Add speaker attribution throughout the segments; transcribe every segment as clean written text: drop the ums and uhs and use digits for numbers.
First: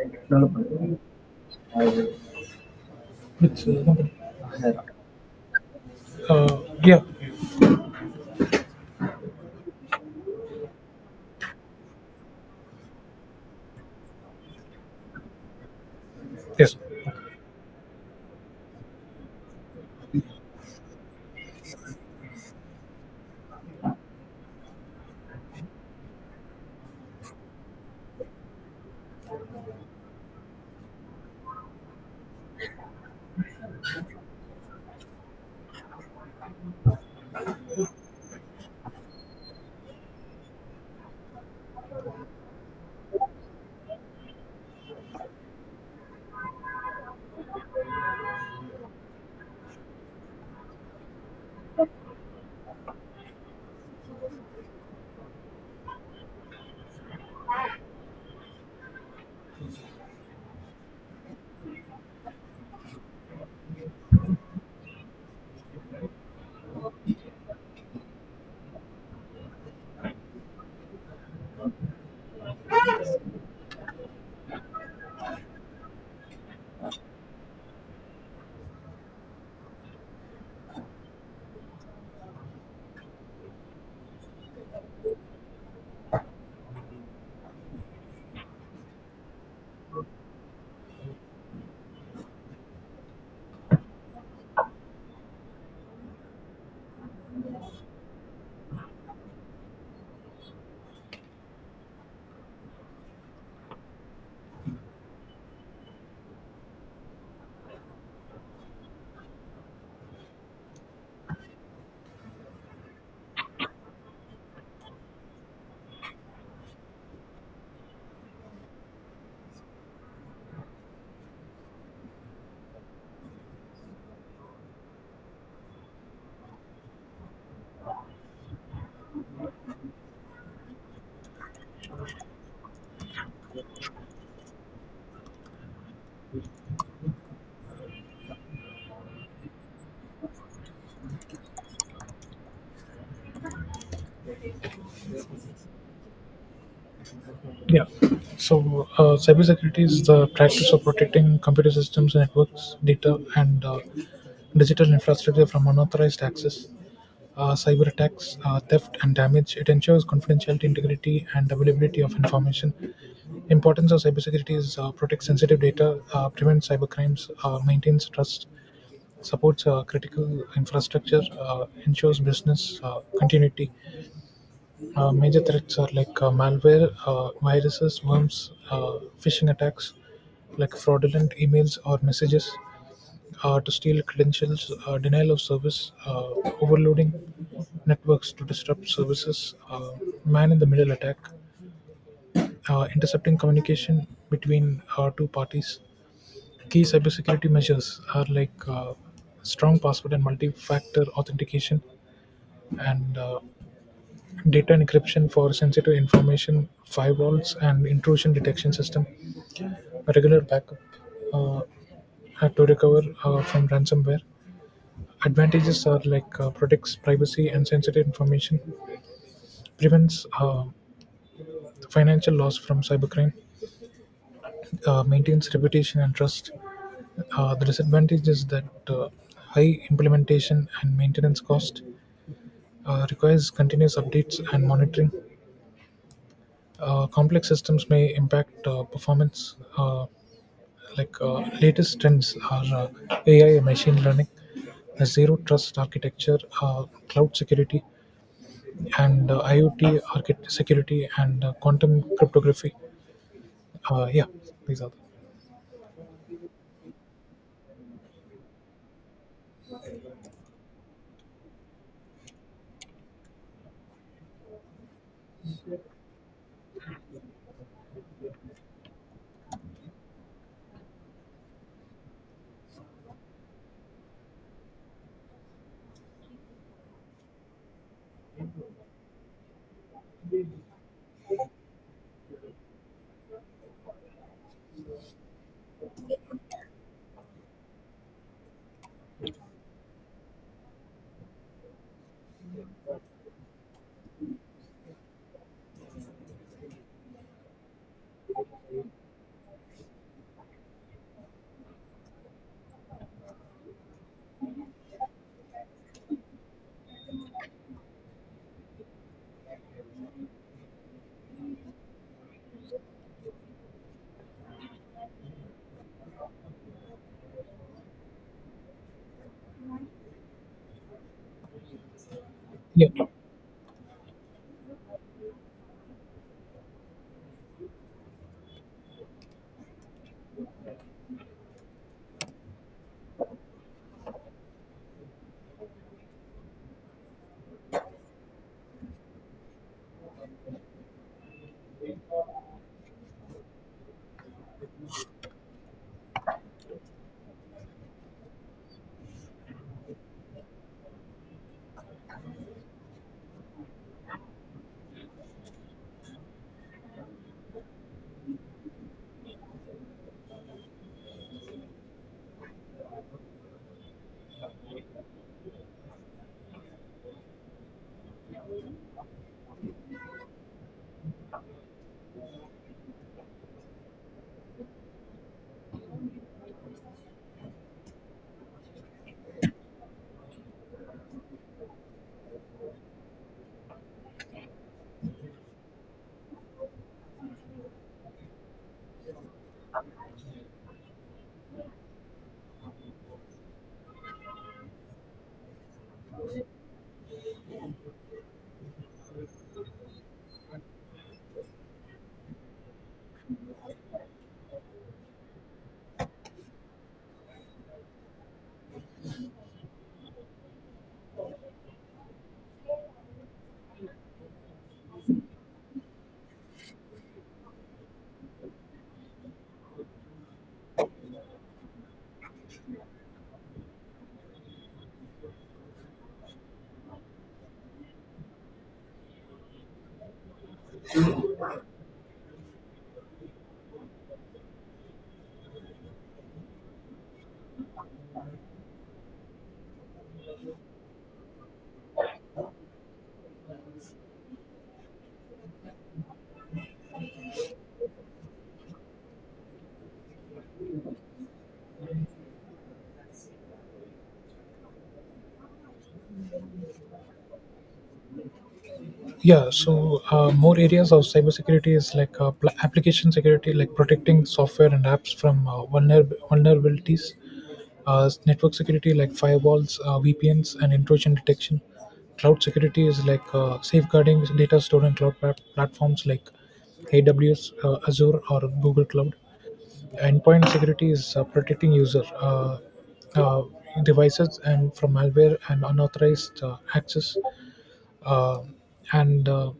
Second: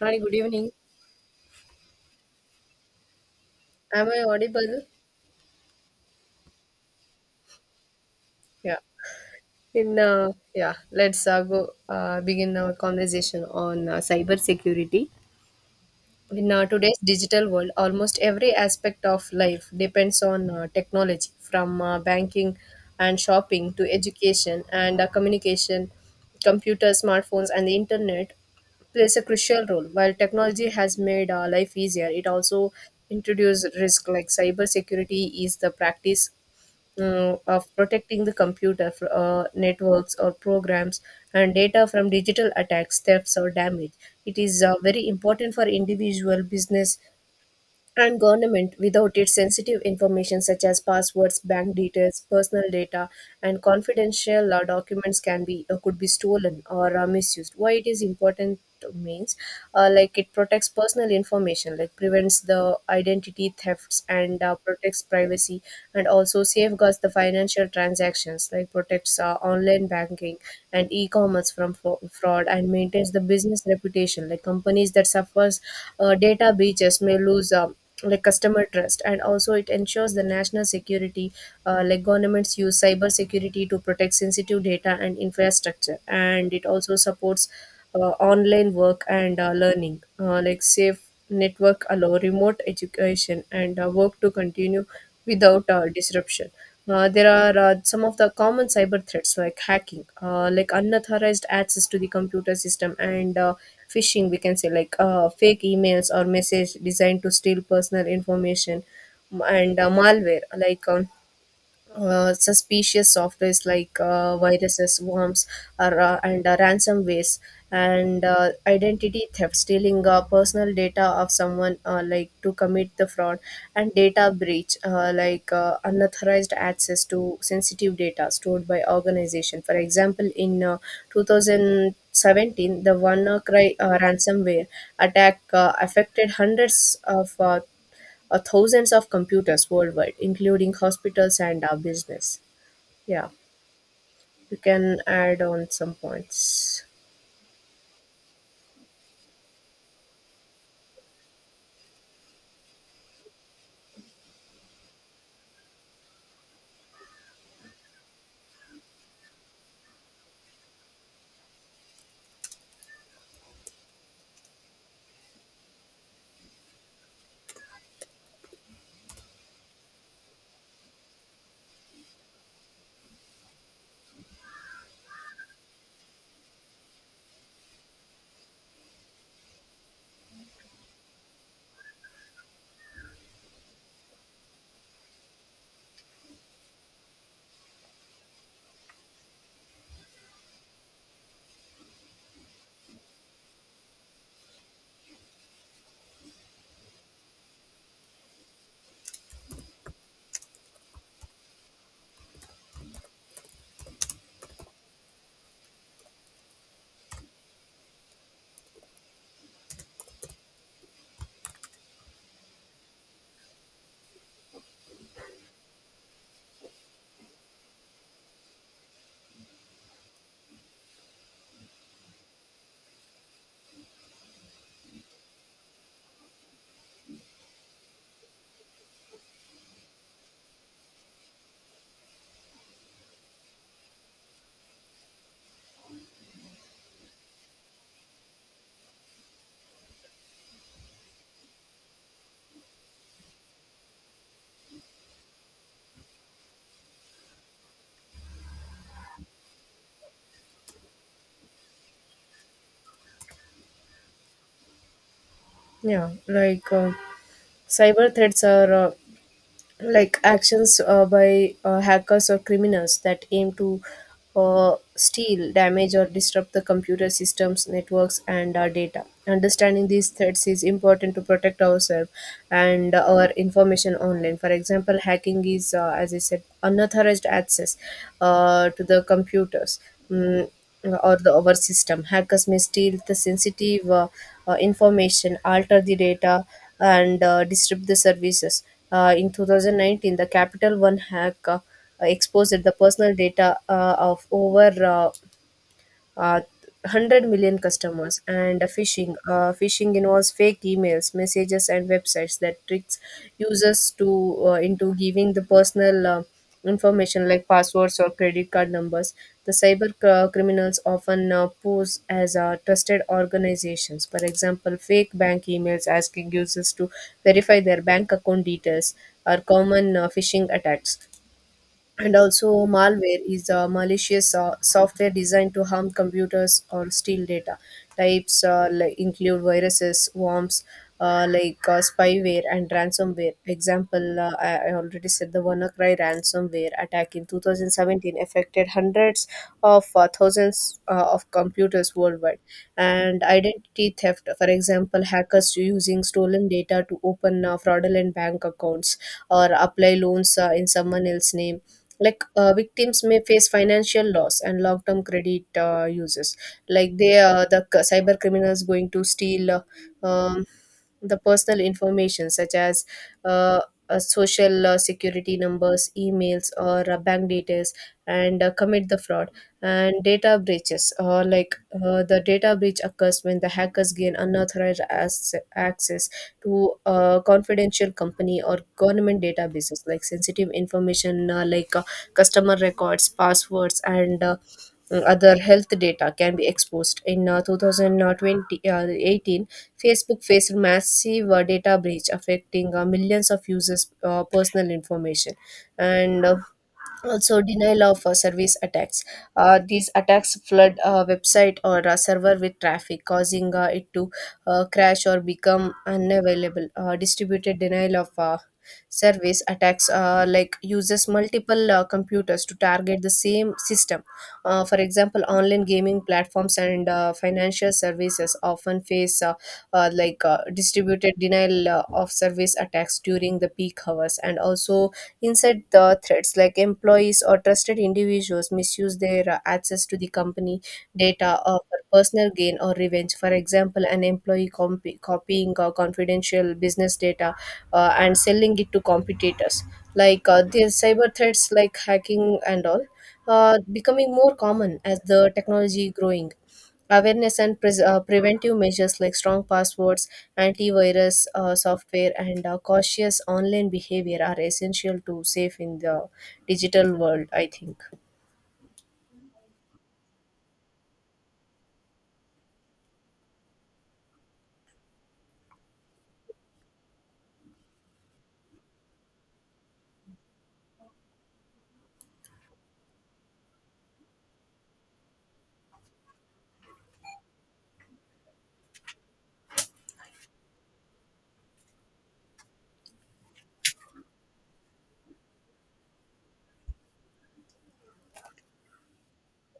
Speaker 1: Hi, good evening.
Speaker 2: With
Speaker 1: Am
Speaker 2: company.
Speaker 1: I audible?
Speaker 2: Uh, yeah,
Speaker 1: Yeah, let's go begin our conversation on cyber security. In
Speaker 2: yes,
Speaker 1: today's digital world, almost every aspect of life depends on technology, from banking and shopping to education and communication. Computers, smartphones, and the internet plays a crucial role. While technology has made life easier, it also introduced risk like cyber security is the practice of protecting the networks or programs and data from digital attacks, thefts, or damage. It is very important for individual business and government without its sensitive information such as passwords, bank details, personal data, and confidential documents can be could be stolen or misused. Why it is important means, like, it protects personal information like prevents the identity thefts and protects privacy, and also safeguards the financial transactions like protects online banking and e-commerce from fraud, and maintains the business reputation like companies that suffers data breaches may lose like customer trust. And also it ensures the national security, like governments use cyber security to protect sensitive data and infrastructure, and it also supports online work and learning, like safe network allow remote education and work to continue without disruption. There are some of the common cyber threats like hacking, like unauthorized access to the computer system, and phishing. We can say like fake emails or message designed to steal personal information, and malware like suspicious softwares like viruses, worms, or, and ransomwares, and identity theft, stealing personal data of someone, like to commit the fraud, and data breach, like unauthorized access to sensitive data stored by organization. For example, in 2017, the WannaCry ransomware attack affected hundreds of thousands of computers worldwide, including hospitals and our business. Yeah, you can add on some points.
Speaker 2: yeah. So cybersecurity is the practice of protecting computer systems, networks, data, and digital infrastructure from unauthorized access, cyber attacks, theft, and damage. It ensures confidentiality, integrity, and availability of information. Importance of cybersecurity is protect sensitive data, prevent cybercrimes, maintains trust, supports critical infrastructure, ensures business continuity. Major threats are like malware, viruses, worms, phishing attacks, like fraudulent emails or messages to steal credentials, denial of service, overloading networks to disrupt services, man in the middle attack, intercepting communication between two parties. Key cybersecurity measures are like strong password and multi factor authentication, and data encryption for sensitive information, firewalls, and intrusion detection system, a regular backup uh, to recover from ransomware. Advantages are like protects privacy and sensitive information, prevents financial loss from cybercrime, maintains reputation and trust. The disadvantage is that high implementation and maintenance cost requires continuous updates and monitoring. Complex systems may impact performance. Latest trends are AI, and machine learning, a zero trust architecture, cloud security, and IoT architect security and quantum cryptography. Yeah, these are.
Speaker 1: Yeah, like, cyber threats are, like, actions by hackers or criminals that aim to steal, damage, or disrupt the computer systems, networks, and our data. Understanding these threats is important to protect ourselves and our information online. For example, hacking is, as I said, unauthorized access to the computers. Mm, or the our system. Hackers may steal the sensitive information, alter the data, and disrupt the services. In 2019, the Capital One hack exposed the personal data of over uh, 100 million customers. And phishing involves fake emails, messages, and websites that tricks users to into giving the personal information like passwords or credit card numbers. The criminals often pose as trusted organizations. For example, fake bank emails asking users to verify their bank account details are common phishing attacks. And also,
Speaker 2: yeah,
Speaker 1: malware is a malicious software designed to harm computers or steal data. Types like include viruses, worms, spyware, and ransomware. Example, I already said the WannaCry ransomware attack in 2017 affected hundreds of thousands of computers worldwide. And identity theft, for example, hackers using stolen data to open fraudulent bank accounts or apply loans in someone else's name. Like, victims may face financial loss and long-term credit uses. Like the cyber criminals going to steal um, the personal information such as uh, social security numbers, emails, or bank details, and commit the fraud. And data breaches, like the data breach occurs when the hackers gain unauthorized access to confidential company or government databases. Like sensitive information, like customer records, passwords, and other health data can be exposed. In 2020, 18, Facebook faced massive data breach affecting millions of users' personal information. And also denial of service attacks, these attacks flood a website or a server with traffic causing it to crash or become unavailable. Distributed denial of service attacks, like, uses multiple computers to target the same system. For example, online gaming platforms and financial services often face distributed denial of service attacks during the peak hours. And also inside the threats like employees or trusted individuals misuse their access to the company data for personal gain or revenge. For example, an employee copying confidential business data and selling it to competitors. Like, these cyber threats like hacking and all becoming more common as the technology growing. Awareness and pres preventive measures like strong passwords, antivirus software, and cautious online behavior are essential to safe in the digital world, I think.
Speaker 2: yeah. So more areas of cybersecurity is like application security, like protecting software and apps from vulnerabilities. Network security like firewalls, VPNs, and intrusion detection. Cloud security is like safeguarding data stored on cloud platforms like AWS, Azure, or Google Cloud. Endpoint security is protecting user uh, devices and from malware and unauthorized access. Uh, and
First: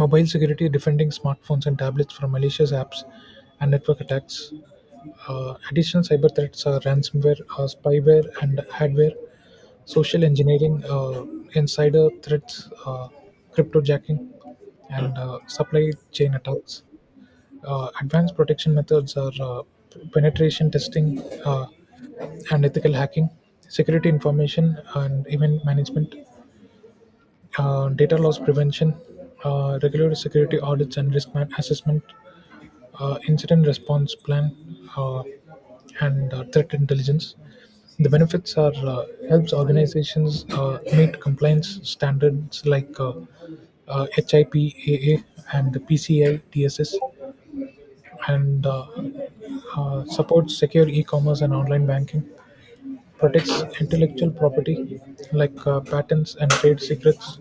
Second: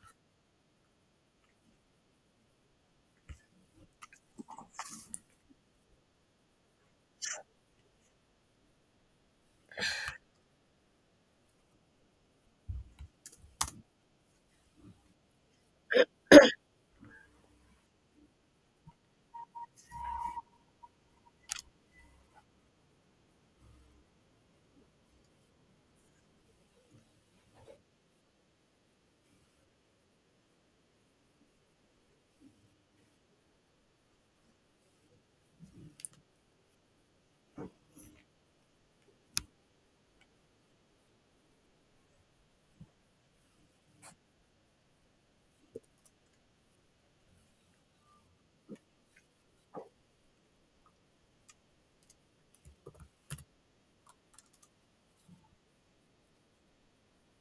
Speaker 2: Mobile security defending smartphones and tablets from malicious apps and network attacks. Additional cyber threats are ransomware, spyware, and adware, social engineering, insider threats, cryptojacking, and supply chain attacks. Advanced protection methods are penetration testing and ethical hacking, security information and event management, data loss prevention, regular security audits and assessment, incident response plan, uh, and threat intelligence. The benefits are helps organizations meet compliance standards like HIPAA and the PCI DSS, and supports secure e-commerce and online banking. Protects intellectual property like patents and trade secrets.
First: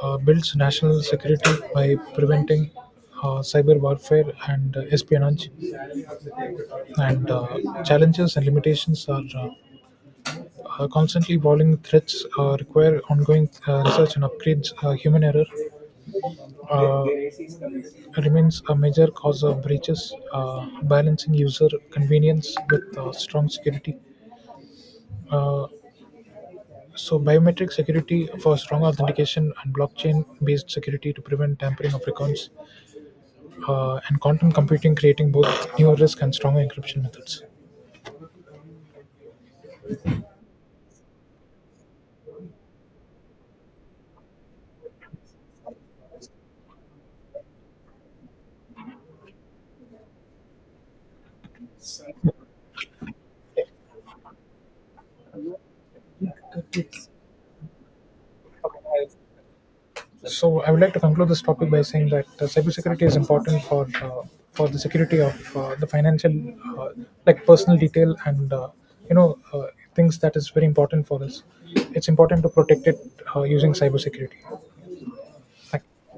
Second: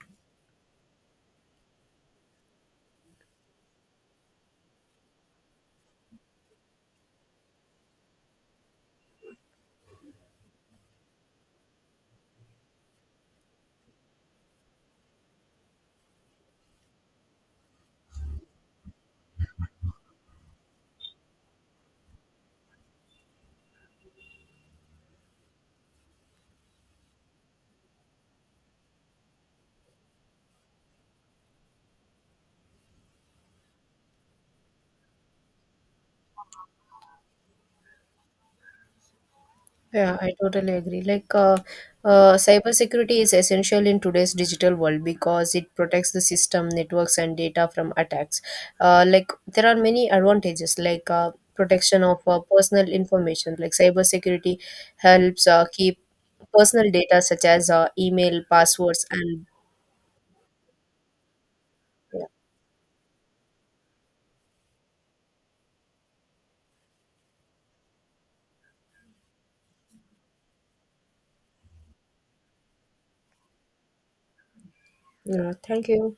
Speaker 2: Builds national security by preventing cyber warfare and espionage, and challenges and limitations are constantly evolving threats require ongoing research and upgrades. Human error uh, remains a major cause of breaches. Balancing user convenience with strong security, uh, so biometric security for strong authentication and blockchain based security to prevent tampering of records, and quantum computing creating both new risk and stronger encryption methods.
Speaker 1: Yeah, I totally agree. Like, cybersecurity is essential in today's digital world because it protects the system, networks, and data from attacks. Like, there are many advantages, like protection of personal information. Like, cybersecurity helps keep personal data such as email, passwords, and
Speaker 2: So I would like to conclude this topic by saying that
Speaker 1: yeah.
Speaker 2: cybersecurity is important for the security of the financial, uh, like personal detail and you know uh, things that is very important for us. It's important to protect it using cybersecurity.
Speaker 1: Yeah, thank
Speaker 2: Thank
Speaker 1: you.